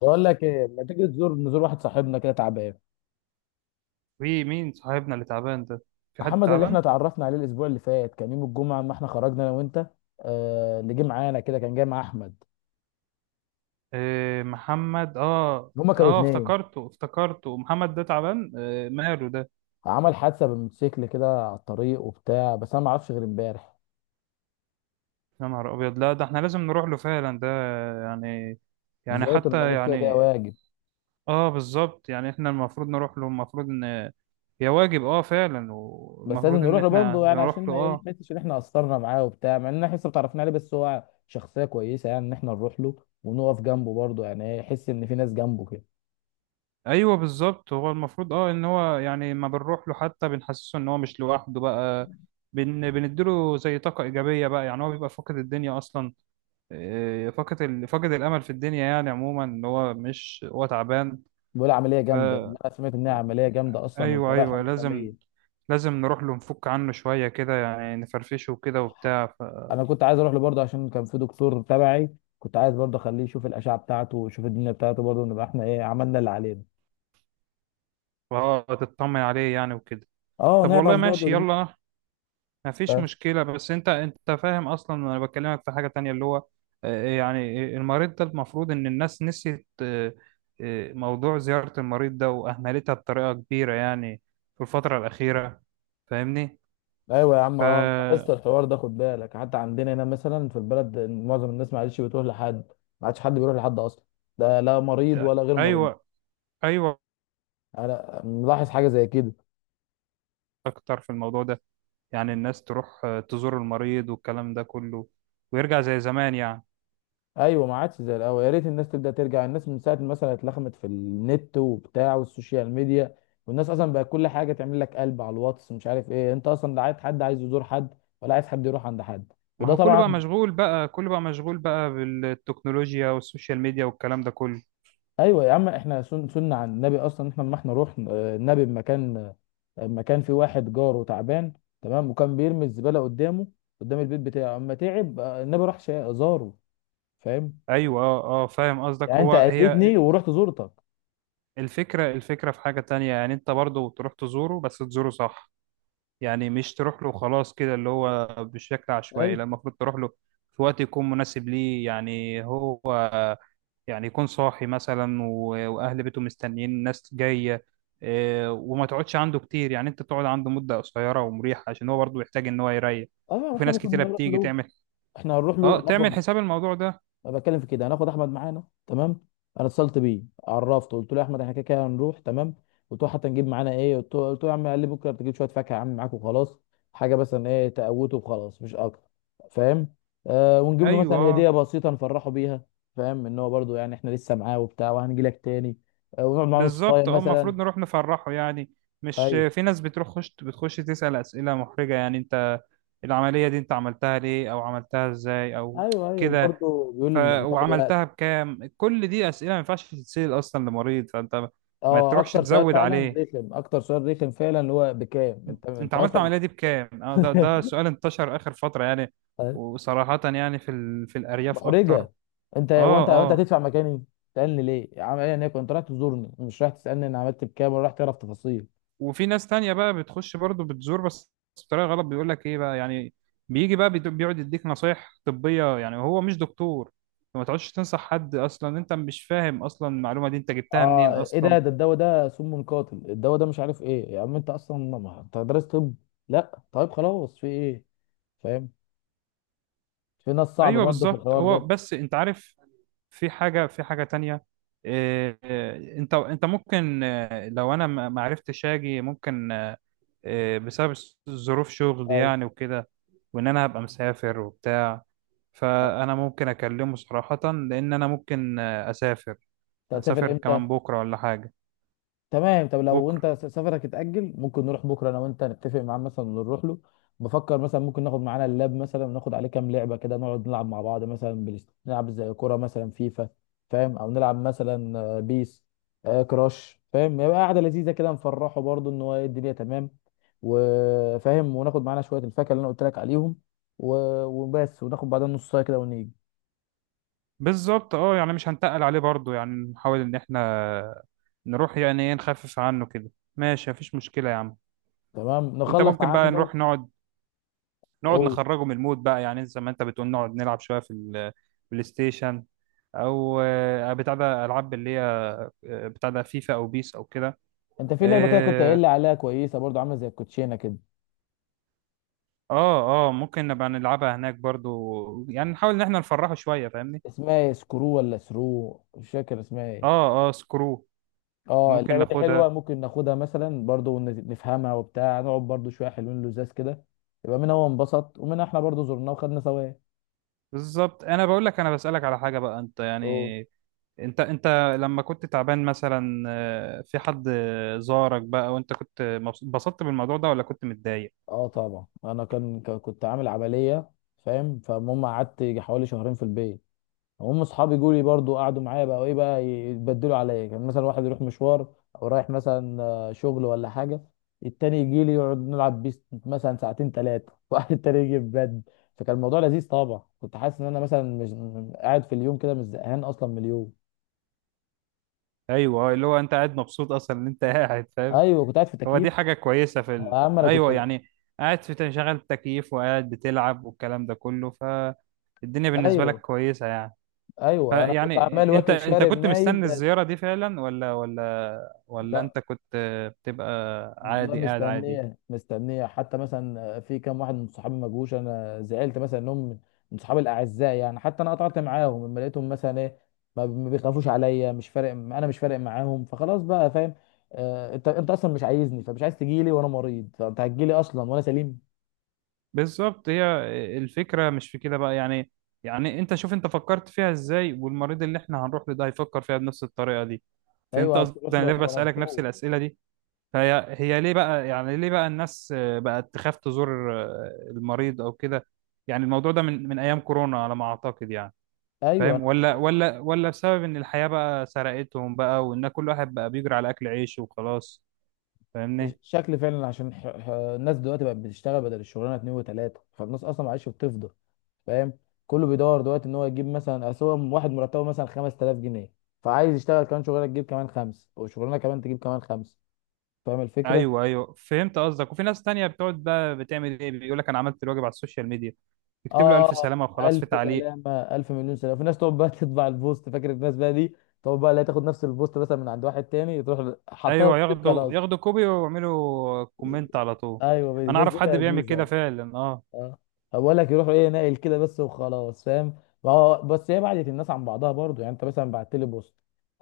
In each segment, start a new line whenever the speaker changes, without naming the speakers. بقول لك ايه، ما تيجي نزور واحد صاحبنا كده تعبان؟
في مين صاحبنا اللي تعبان ده؟ في حد
محمد اللي احنا
تعبان؟
اتعرفنا عليه الاسبوع اللي فات، كان يوم الجمعه ما احنا خرجنا انا وانت. اللي جه معانا كده كان جاي مع احمد.
آه، محمد،
هما كانوا اتنين.
افتكرته افتكرته، محمد ده تعبان؟ آه، ماله ده؟
عمل حادثه بالموتوسيكل كده على الطريق وبتاع، بس انا ما اعرفش غير امبارح.
يا نهار ابيض! لا ده احنا لازم نروح له فعلا ده، يعني يعني
زياره
حتى
المريض كده كده
يعني.
واجب.
اه، بالظبط، يعني احنا المفروض نروح له، المفروض ان هي واجب، اه فعلا،
بس لازم
والمفروض ان
نروح له
احنا
برضه يعني عشان
نروح له
ما ايه
اه.
يحسش ان احنا قصرنا معاه وبتاع، مع ان احنا لسه ما تعرفنا عليه بس هو شخصيه كويسه، يعني ان احنا نروح له ونقف جنبه برضه يعني ايه يحس ان في ناس جنبه كده.
ايوه بالظبط، هو المفروض اه، ان هو يعني ما بنروح له حتى بنحسسه ان هو مش لوحده بقى. بنديله زي طاقة إيجابية بقى، يعني هو بيبقى فاقد الدنيا أصلا. إيه، فاقد فاقد الأمل في الدنيا يعني عموما، إن هو مش، هو تعبان.
بيقول عمليه
ف
جامده، انا سمعت انها عمليه جامده اصلا،
أيوه
وشرائح
أيوه، لازم،
رسميه.
لازم نروح له، نفك عنه شوية كده، يعني نفرفشه وكده وبتاع
انا كنت عايز اروح له برضه عشان كان في دكتور تبعي، كنت عايز برضه اخليه يشوف الاشعه بتاعته ويشوف الدنيا بتاعته، برضه نبقى احنا ايه عملنا اللي علينا.
فهو تطمن عليه يعني وكده.
اه،
طب
نعرف
والله
برضه
ماشي،
دي.
يلا، ما فيش
ف-
مشكلة. بس انت فاهم اصلا انا بكلمك في حاجة تانية اللي هو، آه، آه، يعني، آه، المريض ده المفروض ان الناس نسيت، آه، آه، موضوع زيارة المريض ده واهملتها بطريقة كبيرة يعني في الفترة الأخيرة. فاهمني؟
ايوه يا عم، اه لاحظت
ف
الحوار ده، خد بالك حتى عندنا هنا مثلا في البلد معظم الناس ما عادش بتروح لحد. ما عادش حد بيروح لحد اصلا. لا، لا مريض ولا غير مريض.
ايوه ايوه،
انا ملاحظ حاجه زي كده.
اكتر في الموضوع ده، يعني الناس تروح، آه، تزور المريض والكلام ده كله، ويرجع زي زمان يعني.
ايوه ما عادش زي الاول، يا ريت الناس تبدا ترجع. الناس من ساعه مثلا اتلخمت في النت وبتاع والسوشيال ميديا، والناس اصلا بقى كل حاجه تعمل لك قلب على الواتس مش عارف ايه، انت اصلا لا عايز حد، عايز يزور حد ولا عايز حد يروح عند حد.
ما
وده
هو كله بقى
طبعا.
مشغول بقى، كله بقى مشغول بقى بالتكنولوجيا والسوشيال ميديا والكلام ده كله.
ايوه يا عم، احنا سنة عن النبي اصلا، احنا لما احنا رحنا، النبي بمكان، في واحد جاره تعبان، تمام، وكان بيرمي الزباله قدام البيت بتاعه، اما تعب، النبي راح زاره. فاهم؟
ايوه اه اه، فاهم قصدك.
يعني انت
هو هي،
اذيتني ورحت زورتك.
الفكره في حاجه تانية، يعني انت برضو تروح تزوره بس تزوره صح. يعني مش تروح له خلاص كده اللي هو بشكل عشوائي،
ايوه،
لا، المفروض تروح له في وقت يكون مناسب ليه، يعني هو يعني يكون صاحي مثلا واهل بيته مستنيين ناس جايه. آه، وما تقعدش عنده كتير، يعني انت تقعد عنده مده قصيره ومريحه عشان هو برضو يحتاج ان هو يريح.
اه
وفي
احنا
ناس
ممكن
كتيره
نروح
بتيجي
له.
تعمل،
احنا هنروح له،
اه تعمل
هناخد،
حساب الموضوع ده.
أنا بتكلم في كده. هناخد احمد معانا، تمام. انا اتصلت بيه عرفته، قلت له يا احمد احنا كده كده هنروح، تمام. قلت له حتى نجيب معانا ايه؟ قلت له يا عم، قال لي بكره بتجيب شويه فاكهه يا عم معاك وخلاص. حاجه مثلا ايه تقوته وخلاص، مش اكتر. فاهم؟ آه، ونجيب له
ايوه
مثلا هديه
آه.
بسيطه نفرحه بيها. فاهم ان هو برضه، يعني احنا لسه معاه وبتاع، وهنجي لك تاني. آه، ونقعد معاه نص ساعه
بالظبط، اه المفروض
مثلا.
نروح نفرحه يعني. مش
ايوه،
في ناس بتروح خش بتخش تسأل أسئلة محرجة، يعني انت العملية دي انت عملتها ليه، او عملتها ازاي، او
ايوه، ايوه
كده.
برضه بيقول
ف
لي هتاخد وقت.
وعملتها بكام، كل دي أسئلة ما ينفعش تتسأل اصلا لمريض، فانت ما
اه،
تروحش
اكتر سؤال
تزود
فعلا
عليه.
رخم، اكتر سؤال رخم فعلا، اللي هو بكام. انت
انت
انت
عملت
اصلا
العملية دي بكام؟ اه، ده ده سؤال انتشر آخر فترة يعني.
طيب،
وصراحة يعني في في الأرياف اكتر.
محرجه انت
اه اه.
هتدفع مكاني؟ تسالني ليه يا عم؟ انا كنت رايح تزورني، مش رايح تسالني انا عملت بكام ولا رايح تعرف تفاصيل.
وفي ناس تانية بقى بتخش برضو بتزور بس بطريقة غلط، بيقول لك ايه بقى يعني، بيجي بقى بيقعد يديك نصايح طبية، يعني هو مش دكتور، فما تقعدش تنصح حد اصلا، انت مش فاهم اصلا المعلومة دي انت جبتها منين
اه، ايه ده؟
اصلا.
الدواء ده سم قاتل، الدواء ده مش عارف ايه، يا عم انت اصلا ما انت درست طب؟ لا طيب خلاص في ايه. فاهم؟ في ناس صعبه
ايوه
برضه في
بالظبط،
الحوار
هو
ده.
بس انت عارف، في حاجه، في حاجه تانية. إيه إيه، انت ممكن، آه، لو انا ما ما عرفتش اجي ممكن، آه، آه، بسبب ظروف شغل
ايوه.
يعني وكده، وان انا هبقى مسافر وبتاع.
آه.
فانا ممكن اكلمه صراحه، لان انا ممكن، آه، اسافر،
انت هتسافر
اسافر
امتى؟
كمان بكره ولا حاجه.
تمام، طب لو
بكره
انت سفرك اتأجل، ممكن نروح بكره انا وانت، نتفق معاه مثلا ونروح له. بفكر مثلا ممكن ناخد معانا اللاب مثلا، وناخد عليه كام لعبه كده نقعد نلعب مع بعض، مثلا نلعب زي كوره مثلا فيفا، فاهم، او نلعب مثلا، بيس، كراش، فاهم؟ يبقى قاعده لذيذه كده نفرحه برضه ان هو ايه الدنيا تمام، وفاهم. وناخد معانا شويه الفاكهه اللي انا قلت لك عليهم، وبس، وناخد بعدها نص ساعه كده ونيجي.
بالظبط، اه يعني مش هنتقل عليه برضو، يعني نحاول ان احنا نروح، يعني ايه، نخفف عنه كده. ماشي، مفيش مشكله يا عم.
تمام،
انت
نخلص
ممكن بقى
عنده.
نروح نقعد، نقعد
اوه.
نخرجه من المود بقى، يعني زي ما انت بتقول نقعد نلعب شويه في البلاي ستيشن، او آه، بتاع ده العاب اللي هي، آه، بتاع ده فيفا او بيس او كده.
انت في لعبه كده كنت قايل
اه
لي عليها كويسه برضه، عامله زي الكوتشينه كده.
اه، آه، ممكن نبقى نلعبها هناك برضو، يعني نحاول ان احنا نفرحه شويه فاهمني.
اسمها ايه، سكرو ولا سرو؟ مش فاكر اسمها ايه.
اه اه سكرو،
اه
ممكن
اللعبه دي حلوه،
ناخدها.
ممكن ناخدها مثلا برضو نفهمها وبتاع، نقعد برضو شويه حلوين لزاز كده. يبقى منها هو انبسط، ومنها احنا برضو زرناه وخدنا ثواب.
بالظبط، انا بقول لك، انا بسألك على حاجه بقى. انت
أوه.
يعني، انت لما كنت تعبان مثلا، آه، في حد زارك بقى وانت كنت اتبسطت بالموضوع ده ولا كنت متضايق؟
اه طبعا، انا كان كنت عامل عمليه. فاهم؟ فالمهم قعدت يجي حوالي شهرين في البيت. هم اصحابي جولي برضو قعدوا معايا بقى وايه بقى، يتبدلوا عليا، كان مثلا واحد يروح مشوار او رايح مثلا، شغل ولا حاجه، التاني يجي لي يقعد نلعب بيس مثلا ساعتين ثلاثه، واحد التاني يجي يبدل. فكان الموضوع لذيذ طبعا، كنت حاسس ان انا مثلا مش قاعد في اليوم كده، مش زهقان اصلا من اليوم.
ايوه، آه، اللي هو انت قاعد مبسوط اصلا ان انت قاعد فاهم.
ايوه كنت قاعد في
هو
تكييف.
دي حاجه كويسه في
يا عم انا كنت.
ايوه يعني، قاعد في تشغيل تكييف وقاعد بتلعب والكلام ده كله، فالدنيا بالنسبه لك
ايوه.
كويسه يعني.
ايوه انا كنت عمال
فيعني انت
واكل
انت
شارب
كنت
نايم
مستني
بس.
الزياره دي فعلا ولا ولا ولا
ده،
انت كنت بتبقى
والله
عادي، قاعد عادي؟
مستنيه، مستنيه، حتى مثلا في كام واحد من صحابي ما جوش، انا زعلت مثلا انهم من صحابي الاعزاء يعني، حتى انا قطعت معاهم لما لقيتهم مثلا ايه ما بيخافوش عليا، مش فارق، انا مش فارق معاهم فخلاص بقى، فاهم. آه، انت اصلا مش عايزني، فمش عايز تجيلي وانا مريض، فانت هتجيلي اصلا وانا سليم؟
بالظبط، هي الفكره مش في كده بقى يعني. يعني انت شوف انت فكرت فيها ازاي، والمريض اللي احنا هنروح له ده هيفكر فيها بنفس الطريقه دي. فهمت
ايوه،
قصدي
هتروح
انا
له
ليه
هتبقى
بسالك نفس
مبسوط.
الاسئله دي. فهي هي ليه بقى، يعني ليه بقى الناس، آه، بقت تخاف تزور، آه، المريض او كده. يعني الموضوع ده من ايام كورونا على ما اعتقد يعني،
ايوه،
فاهم؟
انا مش
ولا ولا ولا بسبب ان الحياة بقى سرقتهم بقى، وان كل واحد بقى بيجري على اكل عيشه وخلاص.
مش
فاهمني؟
شكلي فعلا عشان الناس دلوقتي بقت بتشتغل بدل الشغلانه اتنين وتلاته، فالناس اصلا معلش بتفضى. فاهم؟ كله بيدور دلوقتي ان هو يجيب مثلا، اصل هو واحد مرتبه مثلا 5000 جنيه، فعايز يشتغل كمان شغلانه تجيب كمان خمس، وشغلانه كمان تجيب كمان خمس. فاهم الفكره؟
ايوه ايوه، فهمت قصدك. وفي ناس تانية بتقعد بقى بتعمل ايه، بيقول لك انا عملت الواجب على السوشيال ميديا، يكتب له الف
اه،
سلامة وخلاص
الف
في تعليق.
سلامه، الف مليون سلامه، في ناس تقعد بقى تطبع البوست، فاكر الناس بقى دي. تقعد بقى، لا، تاخد نفس البوست مثلا من عند واحد تاني، تروح حطها
ايوه،
في
ياخدوا
خلاص.
ياخدوا كوبي ويعملوا كومنت على طول.
ايوه
انا
الناس
اعرف
دي
حد بيعمل كده
لذيذه.
فعلا اه.
اه بقول لك يروحوا ايه، ناقل كده بس وخلاص، فاهم؟ ما هو بس هي بعدت الناس عن بعضها برضو، يعني انت مثلا بعت لي بوست،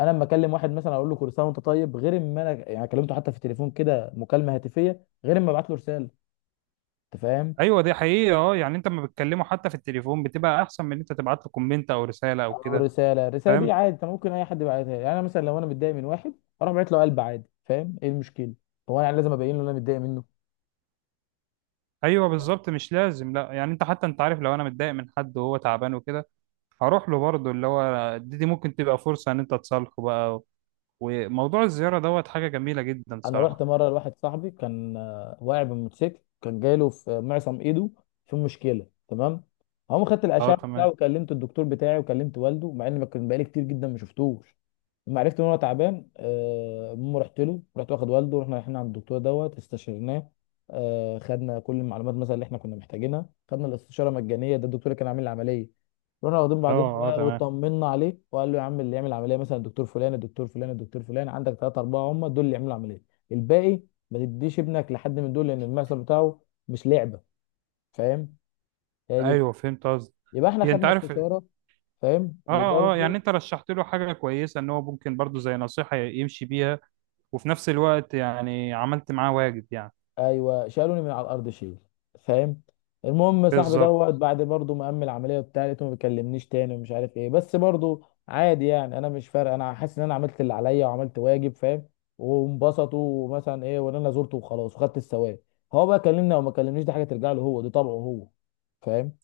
انا لما اكلم واحد مثلا اقول له كل سنه وانت طيب، غير اما انا يعني كلمته حتى في التليفون كده مكالمه هاتفيه، غير اما ابعت له رساله. انت فاهم؟
ايوه دي حقيقه اه، يعني انت لما بتكلمه حتى في التليفون بتبقى احسن من ان انت تبعت له كومنت او رساله او
او
كده
رساله، الرساله دي
فاهم.
عادي انت ممكن اي حد يبعتها لي. يعني انا مثلا لو انا متضايق من واحد، اروح بعت له قلب عادي. فاهم ايه المشكله؟ هو انا يعني لازم ابين له إن انا متضايق منه.
ايوه بالظبط، مش لازم، لا يعني انت حتى انت عارف لو انا متضايق من حد وهو تعبان وكده هروح له برضه، اللي هو دي ممكن تبقى فرصه ان انت تصالحه بقى. وموضوع الزياره دوت حاجه جميله جدا
انا رحت
صراحه.
مره لواحد صاحبي، كان واقع بالموتوسيكل، كان جايله في معصم ايده في مشكله، تمام. هم خدت
اه
الاشعه بتاعه،
تمام.
وكلمت الدكتور بتاعي، وكلمت والده، مع ان ما كان بقالي كتير جدا ما شفتوش. لما عرفت ان هو تعبان، المهم رحت له، رحت واخد والده، رحنا رايحين عند الدكتور دوت استشرناه، خدنا كل المعلومات مثلا اللي احنا كنا محتاجينها، خدنا الاستشاره مجانيه، ده الدكتور اللي كان عامل العمليه. رحنا واخدين
اه
بعضنا
اه
بقى
تمام،
واطمنا عليه، وقال له يا عم اللي يعمل عمليه مثلا الدكتور فلان، الدكتور فلان، الدكتور فلان، عندك ثلاثه اربعه هم دول اللي يعملوا عمليه. الباقي ما تديش ابنك لحد من دول لان المحصل بتاعه مش لعبه، فاهم؟ هي دي.
ايوه فهمت قصدي.
يبقى احنا
هي انت
خدنا
عارف اه.
استشاره، فاهم،
اه يعني
وبرضه.
انت رشحت له حاجه كويسه ان هو ممكن برضه زي نصيحه يمشي بيها، وفي نفس الوقت يعني عملت معاه واجب يعني.
ايوه شالوني من على الارض شيل، فاهم. المهم صاحبي
بالظبط،
دوت بعد برضه ما قام العمليه وبتاع، لقيته ما بيكلمنيش تاني ومش عارف ايه، بس برضه عادي يعني، انا مش فارق، انا حاسس ان انا عملت اللي عليا وعملت واجب، فاهم، وانبسطوا ومثلا ايه، وان انا زرته وخلاص وخدت الثواب. هو بقى كلمني او ما كلمنيش دي حاجه ترجع له هو، دي طبعه هو. فاهم؟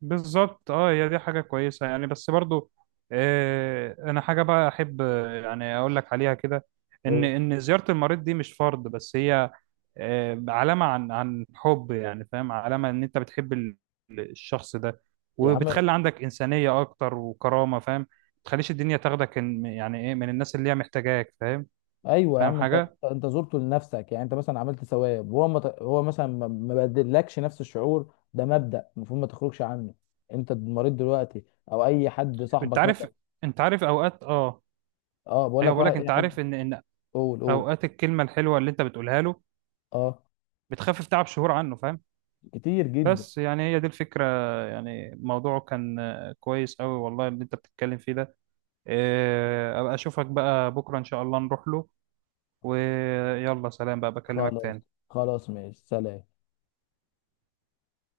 اه، هي دي حاجة كويسة يعني، بس برضو، آه انا حاجة بقى احب، آه، يعني اقول لك عليها كده. ان
هو
ان زيارة المريض دي مش فرض، بس هي، آه، علامة عن عن حب، يعني فاهم، علامة ان انت بتحب الشخص ده،
يا عم،
وبتخلي عندك إنسانية اكتر وكرامة، فاهم، ما تخليش الدنيا تاخدك يعني ايه، من الناس اللي هي محتاجاك، فاهم؟
ايوه يا
فاهم
عم انت
حاجة،
انت زرته لنفسك، يعني انت مثلا عملت ثواب، وهو ما هو مثلا ما بدلكش نفس الشعور، ده مبدأ المفروض ما تخرجش عنه. انت مريض دلوقتي او اي حد
انت
صاحبك
عارف
مثلا.
انت عارف اوقات اه،
اه بقول لك
ايوه بقول
بقى
لك،
اي
انت
حد.
عارف ان ان
قول، قول.
اوقات الكلمة الحلوة اللي انت بتقولها له
اه،
بتخفف تعب شهور عنه فاهم.
كتير جدا.
بس يعني هي دي الفكرة. يعني موضوعه كان آه، كويس قوي والله اللي انت بتتكلم فيه ده. آه، ابقى اشوفك بقى بكرة ان شاء الله نروح له. ويلا سلام بقى، بكلمك
خلاص،
تاني.
خلاص ماشي، سلام.